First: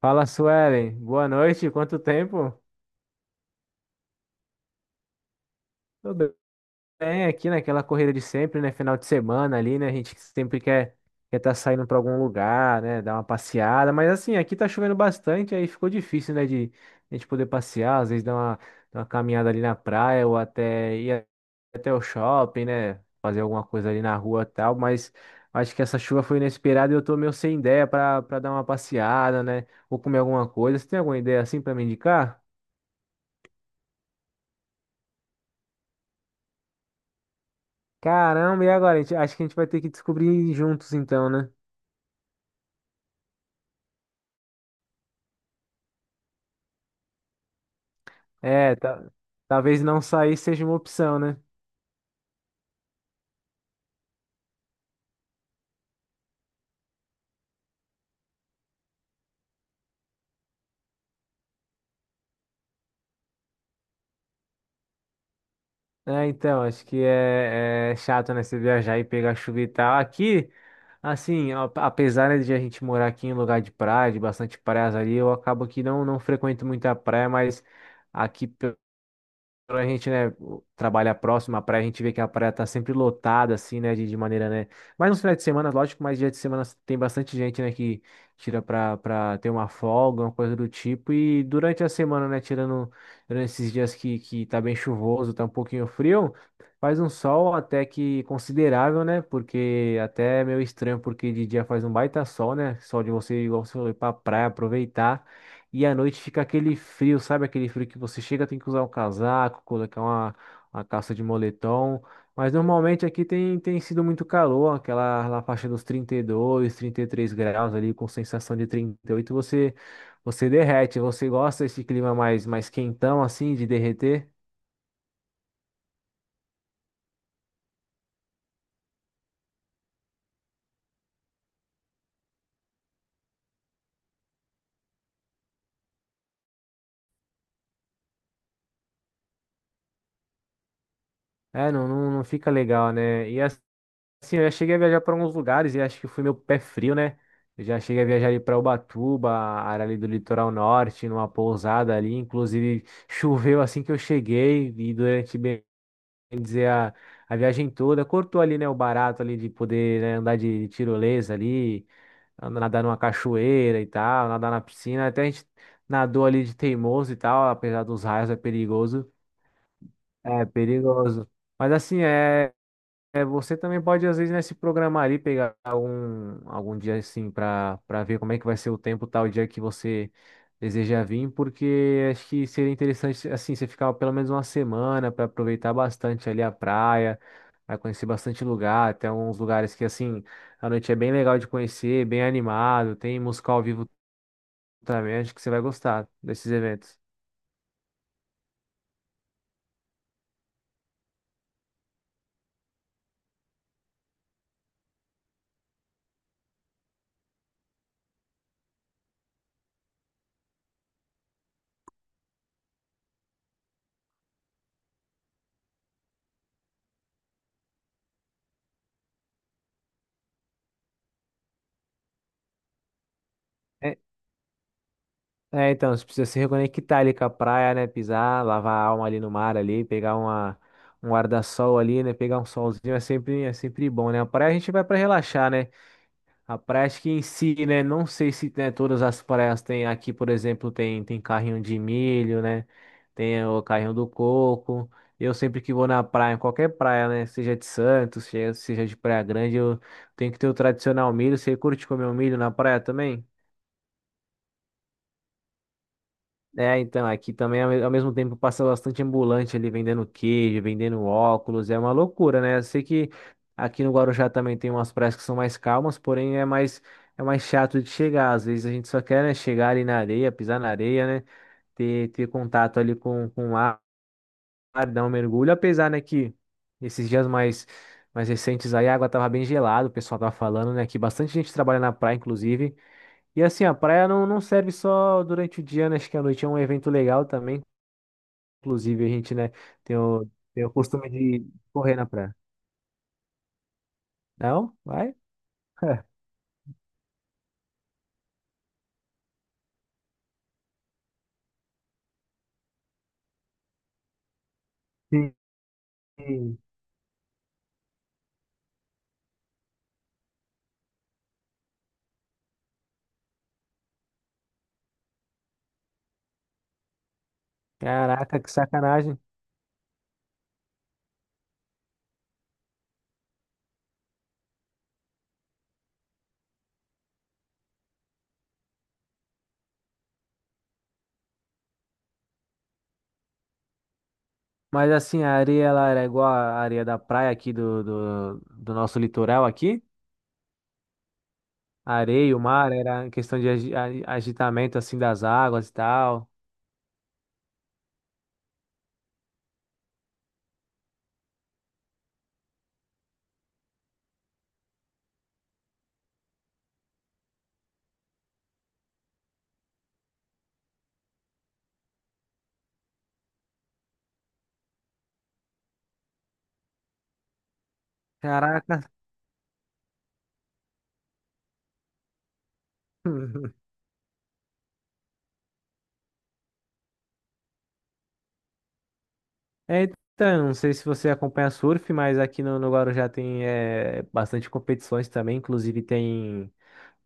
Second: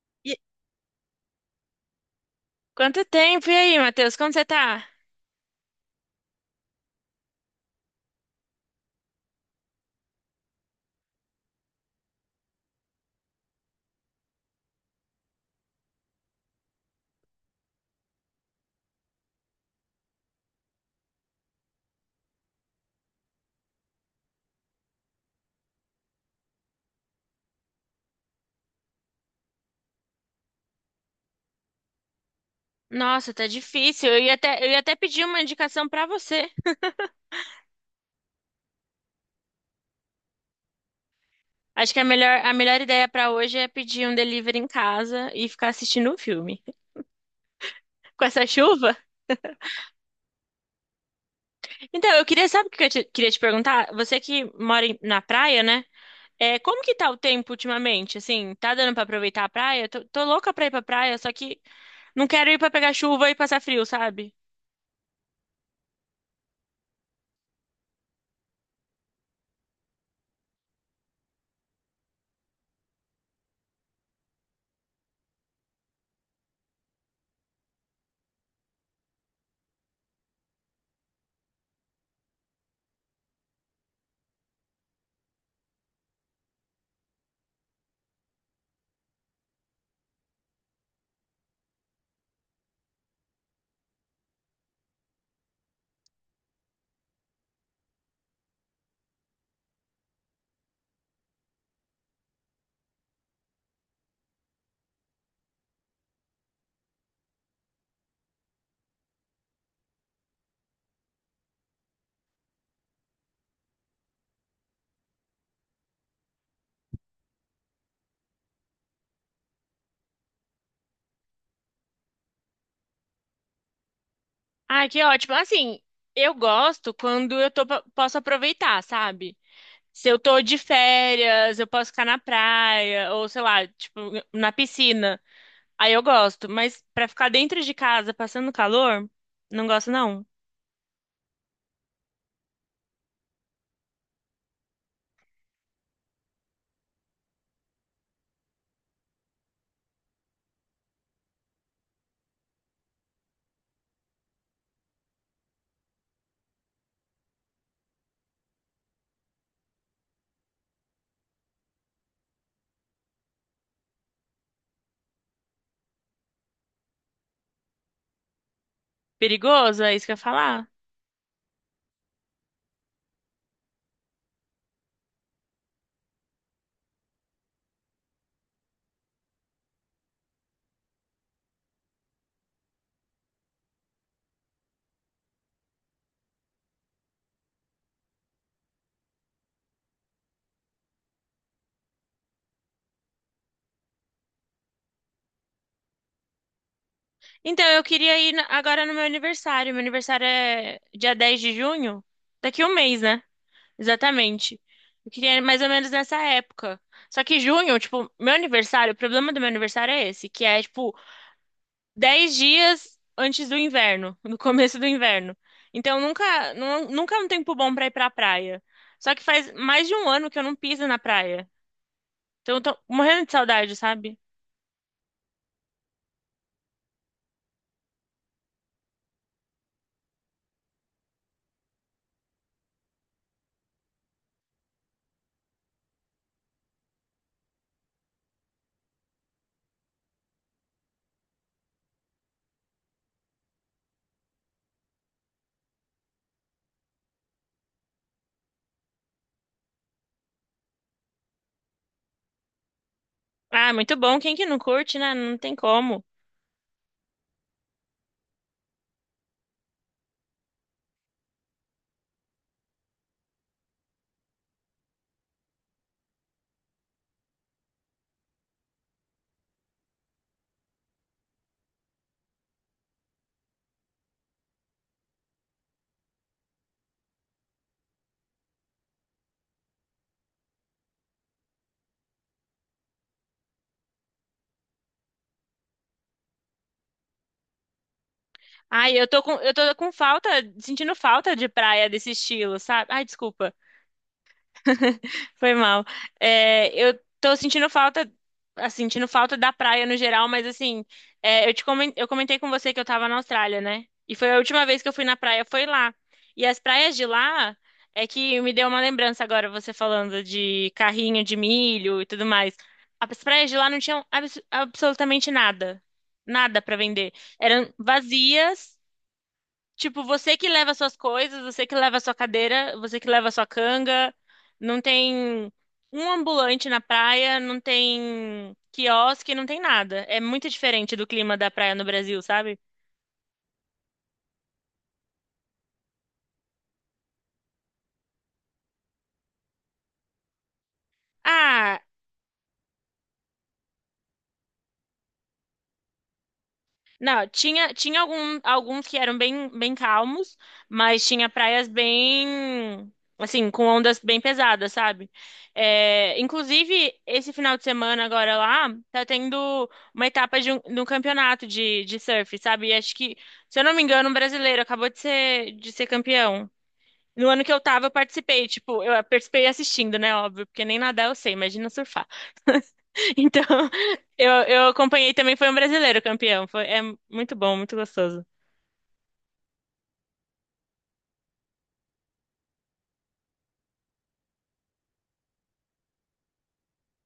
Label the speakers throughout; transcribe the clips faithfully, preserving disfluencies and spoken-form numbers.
Speaker 1: Fala,
Speaker 2: E-
Speaker 1: Suelen. Boa noite. Quanto tempo?
Speaker 2: Quanto tempo? E aí, Matheus? Como você tá?
Speaker 1: Tudo bem aqui naquela corrida de sempre, né? Final de semana ali, né? A gente sempre quer quer tá saindo para algum lugar, né? Dar uma passeada. Mas assim, aqui tá chovendo bastante, aí ficou difícil, né? De a gente poder passear, às vezes dar uma, dar uma caminhada ali na praia ou até ir até o shopping, né? Fazer alguma coisa ali na rua e tal. Mas acho que essa chuva foi inesperada e eu tô meio sem ideia para para dar uma passeada, né? Ou comer alguma coisa. Você tem alguma ideia assim para me indicar?
Speaker 2: Nossa, tá difícil. Eu ia até, eu ia até pedir uma indicação pra você.
Speaker 1: Caramba, e agora? A gente- Acho que a gente vai ter que descobrir juntos então, né?
Speaker 2: Acho que a melhor, a melhor ideia pra hoje é pedir um delivery em casa e ficar assistindo um filme. Com essa
Speaker 1: É,
Speaker 2: chuva?
Speaker 1: ta- Talvez não sair seja uma opção, né?
Speaker 2: Então, eu queria, sabe o que eu te- queria te perguntar? Você que mora em- na praia, né? É, como que tá o tempo ultimamente? Assim, tá dando pra aproveitar a praia? Tô, tô louca pra ir pra praia, só que não quero ir pra pegar chuva e passar frio, sabe?
Speaker 1: É, então, acho que é, é chato, né? Você viajar e pegar chuva e tal. Aqui, assim, a- apesar, né, de a gente morar aqui em lugar de praia, de bastante praias ali, eu acabo que não, não frequento muita praia, mas aqui. Quando a gente, né, trabalha próximo à praia, a gente vê que a praia tá sempre lotada, assim, né, de, de maneira, né, mas nos finais de semana, lógico, mas dia de semana tem bastante gente, né, que tira pra, pra ter uma folga, uma coisa do tipo, e durante a semana, né, tirando, durante esses dias que, que tá bem chuvoso, tá um pouquinho frio, faz um sol até que considerável, né, porque até é meio estranho, porque de dia faz um baita sol, né, sol de você, igual você falou, pra praia, aproveitar, e à noite fica aquele frio, sabe? Aquele frio que você chega, tem que usar um casaco, colocar uma, uma calça de moletom. Mas normalmente aqui tem, tem sido muito calor, aquela na faixa dos trinta e dois, trinta e três graus ali, com sensação de trinta e oito, você, você derrete. Você gosta desse clima mais, mais quentão, assim, de derreter?
Speaker 2: Ai, que ótimo. Assim, eu gosto quando eu tô, posso aproveitar, sabe? Se eu tô de férias, eu posso ficar na praia, ou sei lá, tipo, na piscina. Aí eu gosto, mas pra ficar dentro de casa passando calor, não gosto não.
Speaker 1: É, não, não, não fica legal, né? E assim, eu já cheguei a viajar para alguns lugares e acho que foi meu pé frio, né? Eu já cheguei a viajar ali para Ubatuba, a área ali do litoral norte, numa pousada ali. Inclusive, choveu assim que eu cheguei e durante, bem dizer, a, a viagem toda, cortou ali, né, o barato ali de poder, né, andar de tirolesa ali, andar- nadar numa cachoeira e tal, nadar na piscina. Até a gente nadou ali de teimoso e tal, apesar dos raios, é perigoso.
Speaker 2: Perigoso, é isso que eu ia
Speaker 1: É
Speaker 2: falar.
Speaker 1: perigoso. Mas assim, é. É, você também pode, às vezes, né, se programar ali, pegar algum, algum dia assim para para ver como é que vai ser o tempo tal dia que você deseja vir, porque acho que seria interessante assim, você ficar pelo menos uma semana para aproveitar bastante ali a praia, para conhecer bastante lugar, até uns lugares que assim, a noite é bem legal de conhecer, bem animado, tem música ao vivo também, acho que você vai gostar desses eventos.
Speaker 2: Então, eu queria ir na- agora no meu aniversário. Meu aniversário é dia dez de junho, daqui um mês, né? Exatamente. Eu queria ir mais ou menos nessa época. Só que junho, tipo, meu aniversário, o problema do meu aniversário é esse, que é, tipo, dez dias antes do inverno, no começo do inverno. Então nunca, nu- nunca é um tempo bom pra ir pra praia. Só que faz mais de um ano que eu não piso na praia. Então eu tô morrendo de saudade, sabe?
Speaker 1: É, então, você precisa se reconectar ali com a praia, né? Pisar, lavar a alma ali no mar ali, pegar uma, um guarda-sol ali, né? Pegar um solzinho é sempre, é sempre bom, né? A praia a gente vai para relaxar, né? A praia acho que em si, né? Não sei se né, todas as praias têm aqui, por exemplo, tem, tem carrinho de milho, né? Tem o carrinho do coco. Eu sempre que vou na praia, em qualquer praia, né? Seja de Santos, seja seja de Praia Grande, eu tenho que ter o tradicional milho. Você curte comer o milho na praia também?
Speaker 2: Ah, muito bom. Quem que não curte, né? Não tem como.
Speaker 1: É, então, aqui também, ao me- ao mesmo tempo, passa bastante ambulante ali vendendo queijo, vendendo óculos, é uma loucura, né? Eu sei que aqui no Guarujá também tem umas praias que são mais calmas, porém é mais, é mais chato de chegar. Às vezes a gente só quer, né, chegar ali na areia, pisar na areia, né? Ter, ter contato ali com, com o ar, dar um mergulho, apesar, né, que esses dias mais, mais recentes aí a água tava bem gelada, o pessoal tava falando, né, que bastante gente trabalha na praia, inclusive. E assim, a praia não, não serve só durante o dia, né? Acho que a noite é um evento legal também.
Speaker 2: Ai,
Speaker 1: Inclusive,
Speaker 2: eu
Speaker 1: a
Speaker 2: tô com,
Speaker 1: gente, né,
Speaker 2: eu tô com
Speaker 1: tem o,
Speaker 2: falta,
Speaker 1: tem o
Speaker 2: sentindo
Speaker 1: costume
Speaker 2: falta
Speaker 1: de
Speaker 2: de praia
Speaker 1: correr na
Speaker 2: desse
Speaker 1: praia.
Speaker 2: estilo, sabe? Ai, desculpa.
Speaker 1: Não? Vai?
Speaker 2: Foi mal. É, eu tô sentindo falta, assim, sentindo falta da praia no geral, mas assim, é, eu te comen- eu comentei com você que eu tava na Austrália, né? E foi a última vez que eu fui na
Speaker 1: Sim.
Speaker 2: praia, foi lá. E
Speaker 1: Sim.
Speaker 2: as praias de lá é que me deu uma lembrança agora, você falando de carrinho de milho e tudo mais. As praias de lá não tinham abs- absolutamente nada. Nada pra vender. Eram
Speaker 1: Caraca, que
Speaker 2: vazias.
Speaker 1: sacanagem.
Speaker 2: Tipo, você que leva suas coisas, você que leva sua cadeira, você que leva sua canga, não tem um ambulante na praia, não tem quiosque, não tem nada. É muito diferente do clima da praia no Brasil, sabe?
Speaker 1: Mas assim, a areia ela era igual a areia da praia aqui do, do, do nosso litoral aqui.
Speaker 2: Ah,
Speaker 1: A areia, o mar, era em questão de agi- a- agitamento assim das águas e tal.
Speaker 2: Não, tinha, tinha algum, alguns que eram bem, bem calmos, mas tinha praias bem, assim, com ondas bem pesadas, sabe? É, inclusive, esse final de semana agora lá, tá tendo uma etapa de um, de um campeonato de, de surf, sabe? E acho que, se eu não me engano, um brasileiro acabou de ser, de ser campeão. No ano que eu tava, eu participei, tipo,
Speaker 1: Caraca.
Speaker 2: eu participei assistindo, né, óbvio, porque nem nadar eu sei, imagina surfar. Então, eu, eu acompanhei também, foi um brasileiro campeão. Foi, é muito bom, muito gostoso.
Speaker 1: É, então, não sei se você acompanha surf, mas aqui no, no Guarujá tem é, bastante competições também. Inclusive tem.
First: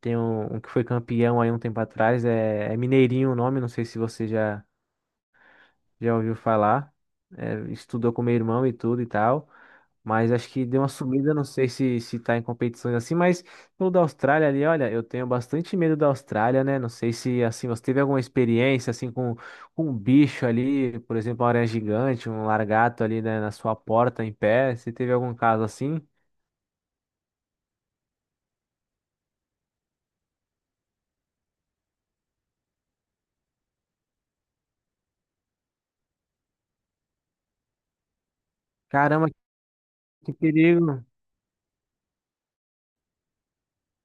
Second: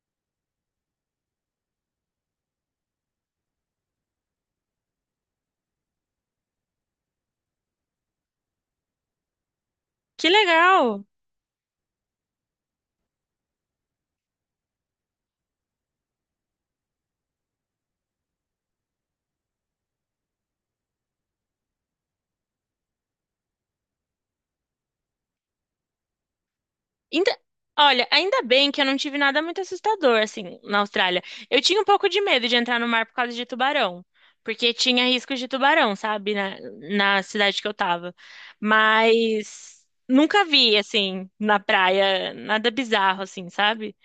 Speaker 1: Tem um, um que foi campeão aí um tempo atrás, é, é Mineirinho o nome, não sei se você já, já ouviu falar. É, estudou com meu irmão e tudo e tal.
Speaker 2: Que
Speaker 1: Mas acho que deu uma
Speaker 2: legal!
Speaker 1: subida, não sei se, se tá em competições assim, mas no da Austrália ali, olha, eu tenho bastante medo da Austrália, né? Não sei se assim, você teve alguma experiência assim com, com um bicho ali, por exemplo, uma aranha gigante, um largato ali, né, na sua porta em pé. Você teve algum caso assim?
Speaker 2: Ainda- olha, ainda bem que eu não tive nada muito assustador, assim, na Austrália. Eu tinha um pouco de medo de entrar no mar por causa de tubarão. Porque tinha risco de tubarão, sabe? Na, na cidade que eu tava.
Speaker 1: Caramba,
Speaker 2: Mas
Speaker 1: que
Speaker 2: nunca vi,
Speaker 1: perigo!
Speaker 2: assim, na praia, nada bizarro, assim, sabe?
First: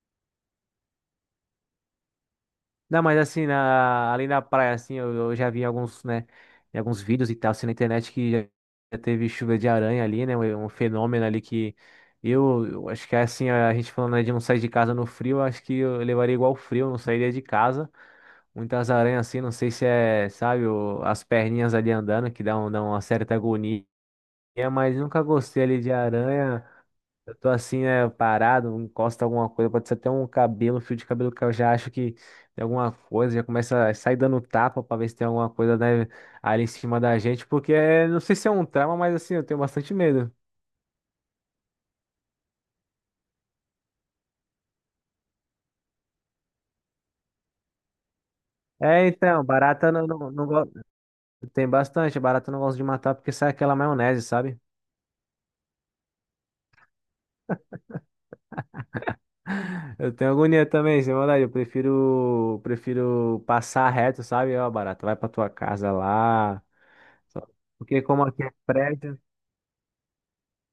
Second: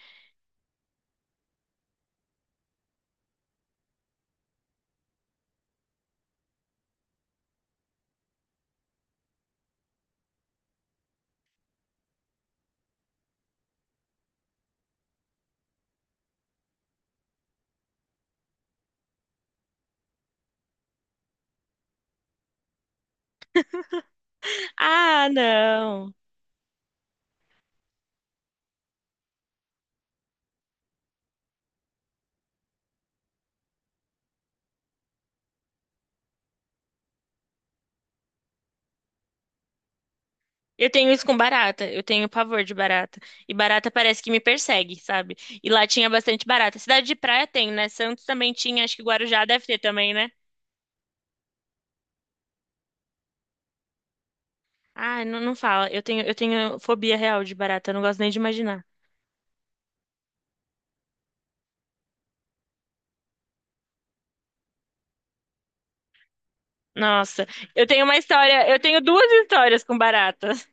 Speaker 1: Não, mas assim, na, ali na praia, assim, eu, eu já vi alguns, né, em alguns vídeos e tal, assim, na internet que já já teve chuva de aranha ali, né, um um fenômeno ali que eu, eu acho que é assim, a gente falando, né, de não sair de casa no frio, eu acho que eu levaria igual frio, não sairia de casa. Muitas aranhas assim, não sei se é, sabe, o- as perninhas ali andando, que dá, um- dá uma certa agonia, mas nunca
Speaker 2: Ah,
Speaker 1: gostei ali de
Speaker 2: não.
Speaker 1: aranha. Eu tô assim, né, parado, encosta alguma coisa, pode ser até um cabelo, um fio de cabelo que eu já acho que tem alguma coisa, já começa a sair dando tapa pra ver se tem alguma coisa, né, ali em cima da gente, porque é, não sei se é um trauma, mas assim, eu tenho bastante medo.
Speaker 2: Eu tenho isso com barata. Eu tenho pavor de barata. E barata parece que me persegue, sabe? E lá tinha bastante barata. Cidade de praia tem, né? Santos também tinha. Acho que
Speaker 1: É,
Speaker 2: Guarujá
Speaker 1: então,
Speaker 2: deve ter
Speaker 1: barata não,
Speaker 2: também, né?
Speaker 1: não, não gosto. Tem bastante, barata eu não gosto de matar porque sai aquela maionese, sabe?
Speaker 2: Ah, não, não fala. Eu tenho, eu tenho fobia real de barata. Eu não gosto nem de imaginar.
Speaker 1: Eu tenho agonia também, sem maldade. Eu prefiro, prefiro passar reto, sabe? Ó, barata, vai pra tua casa lá. Só-
Speaker 2: Nossa, eu
Speaker 1: Porque
Speaker 2: tenho uma
Speaker 1: como aqui é
Speaker 2: história. Eu tenho
Speaker 1: prédio.
Speaker 2: duas histórias com barata.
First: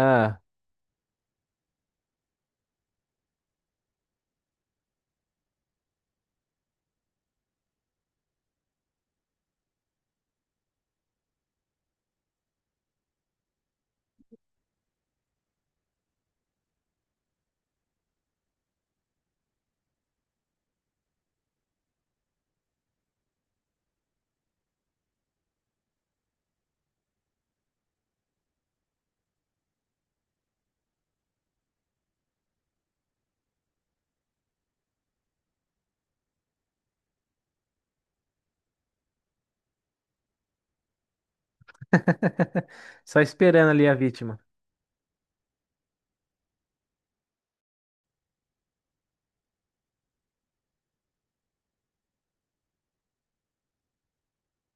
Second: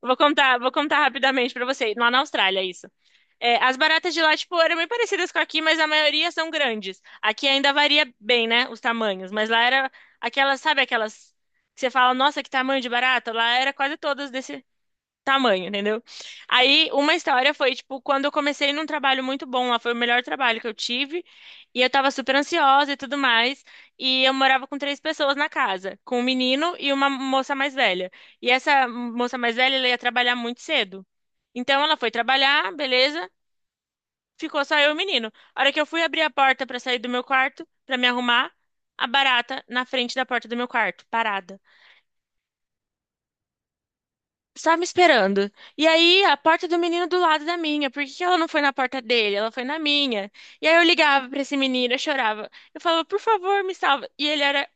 Speaker 2: Vou contar, vou contar rapidamente pra você. Lá na Austrália, isso. É, as baratas de lá, tipo, eram bem parecidas com aqui, mas a maioria são grandes. Aqui ainda varia bem, né, os tamanhos, mas lá era aquelas, sabe aquelas que você fala, nossa, que tamanho de barata? Lá era quase todas desse tamanho, entendeu? Aí, uma história foi, tipo, quando eu comecei num trabalho muito bom lá, foi o melhor trabalho que eu tive, e eu tava super ansiosa e tudo mais, e eu morava com três pessoas na casa, com um menino e uma moça mais velha. E essa moça mais velha, ela ia trabalhar muito cedo. Então ela foi trabalhar, beleza? Ficou só eu e o menino. A hora que eu fui abrir a porta pra sair do meu quarto, pra me arrumar, a barata na frente da porta do meu quarto, parada.
Speaker 1: Só esperando ali a vítima.
Speaker 2: Só me esperando. E aí, a porta do menino do lado da minha. Por que que ela não foi na porta dele? Ela foi na minha. E aí eu ligava pra esse menino, eu chorava. Eu falava, por favor, me salva. E ele era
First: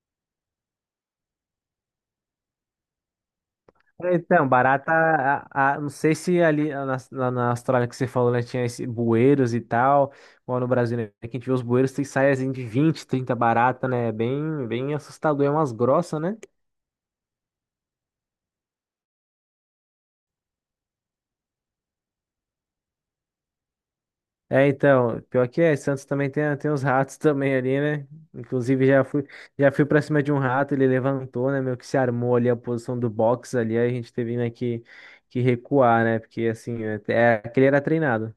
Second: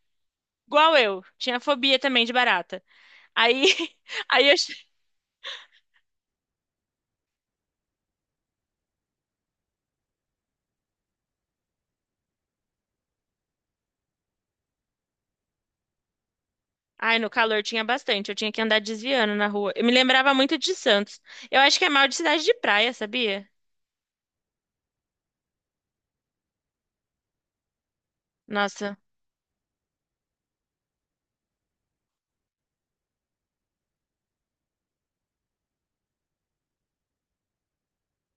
Speaker 2: igual eu. Tinha fobia também de barata. Aí,
Speaker 1: Então,
Speaker 2: aí eu. che-
Speaker 1: barata, a- a- não sei se ali na, na- na Austrália que você falou, né, tinha esse bueiros e tal, ou no Brasil, né, que a gente vê os bueiros, tem saias assim, de vinte, trinta barata, né, bem, bem assustador, é umas grossas, né?
Speaker 2: Ai, no calor tinha bastante. Eu tinha que andar desviando na rua. Eu me lembrava muito de Santos. Eu acho que é mal de cidade de praia, sabia?
Speaker 1: É, então, pior que é, Santos também tem, tem os ratos também ali, né? Inclusive
Speaker 2: Nossa.
Speaker 1: já fui, já fui pra cima de um rato, ele levantou, né, meio que se armou ali a posição do box ali, aí a gente teve, né, que, que recuar, né, porque assim, é, é, aquele era treinado.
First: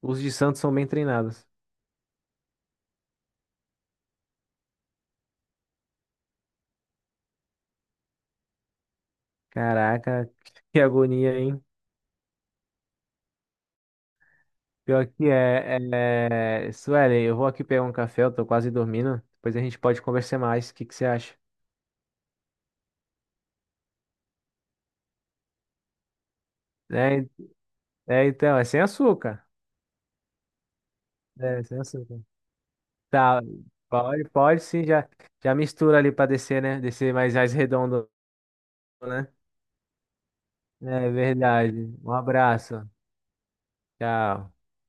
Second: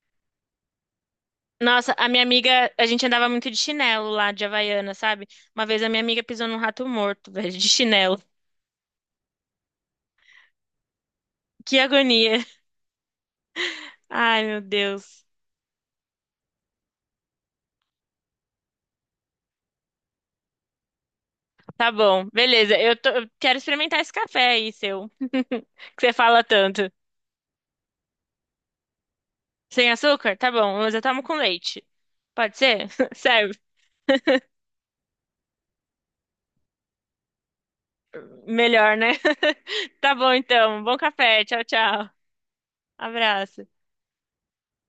Speaker 1: Os de Santos são bem treinados.
Speaker 2: Nossa, a minha amiga, a gente andava muito de chinelo lá, de Havaiana, sabe? Uma vez a minha amiga pisou num rato morto, velho, de chinelo.
Speaker 1: Caraca, que agonia, hein?
Speaker 2: Que agonia. Ai, meu
Speaker 1: Pior
Speaker 2: Deus.
Speaker 1: que é, é... é- Suelen, eu vou aqui pegar um café, eu tô quase dormindo. Depois a gente pode conversar mais. O que que você acha?
Speaker 2: Tá bom, beleza. Eu, tô- eu quero experimentar esse café aí, seu, que você fala tanto.
Speaker 1: É, é, então, é sem açúcar.
Speaker 2: Sem açúcar? Tá bom, mas eu tomo com
Speaker 1: É, sem
Speaker 2: leite.
Speaker 1: açúcar.
Speaker 2: Pode ser?
Speaker 1: Tá,
Speaker 2: Serve.
Speaker 1: pode, pode sim, já, já mistura ali pra descer, né? Descer mais, mais redondo,
Speaker 2: Melhor, né?
Speaker 1: né?
Speaker 2: Tá bom, então. Bom
Speaker 1: É
Speaker 2: café. Tchau,
Speaker 1: verdade.
Speaker 2: tchau.
Speaker 1: Um abraço.
Speaker 2: Abraço.
Speaker 1: Tchau.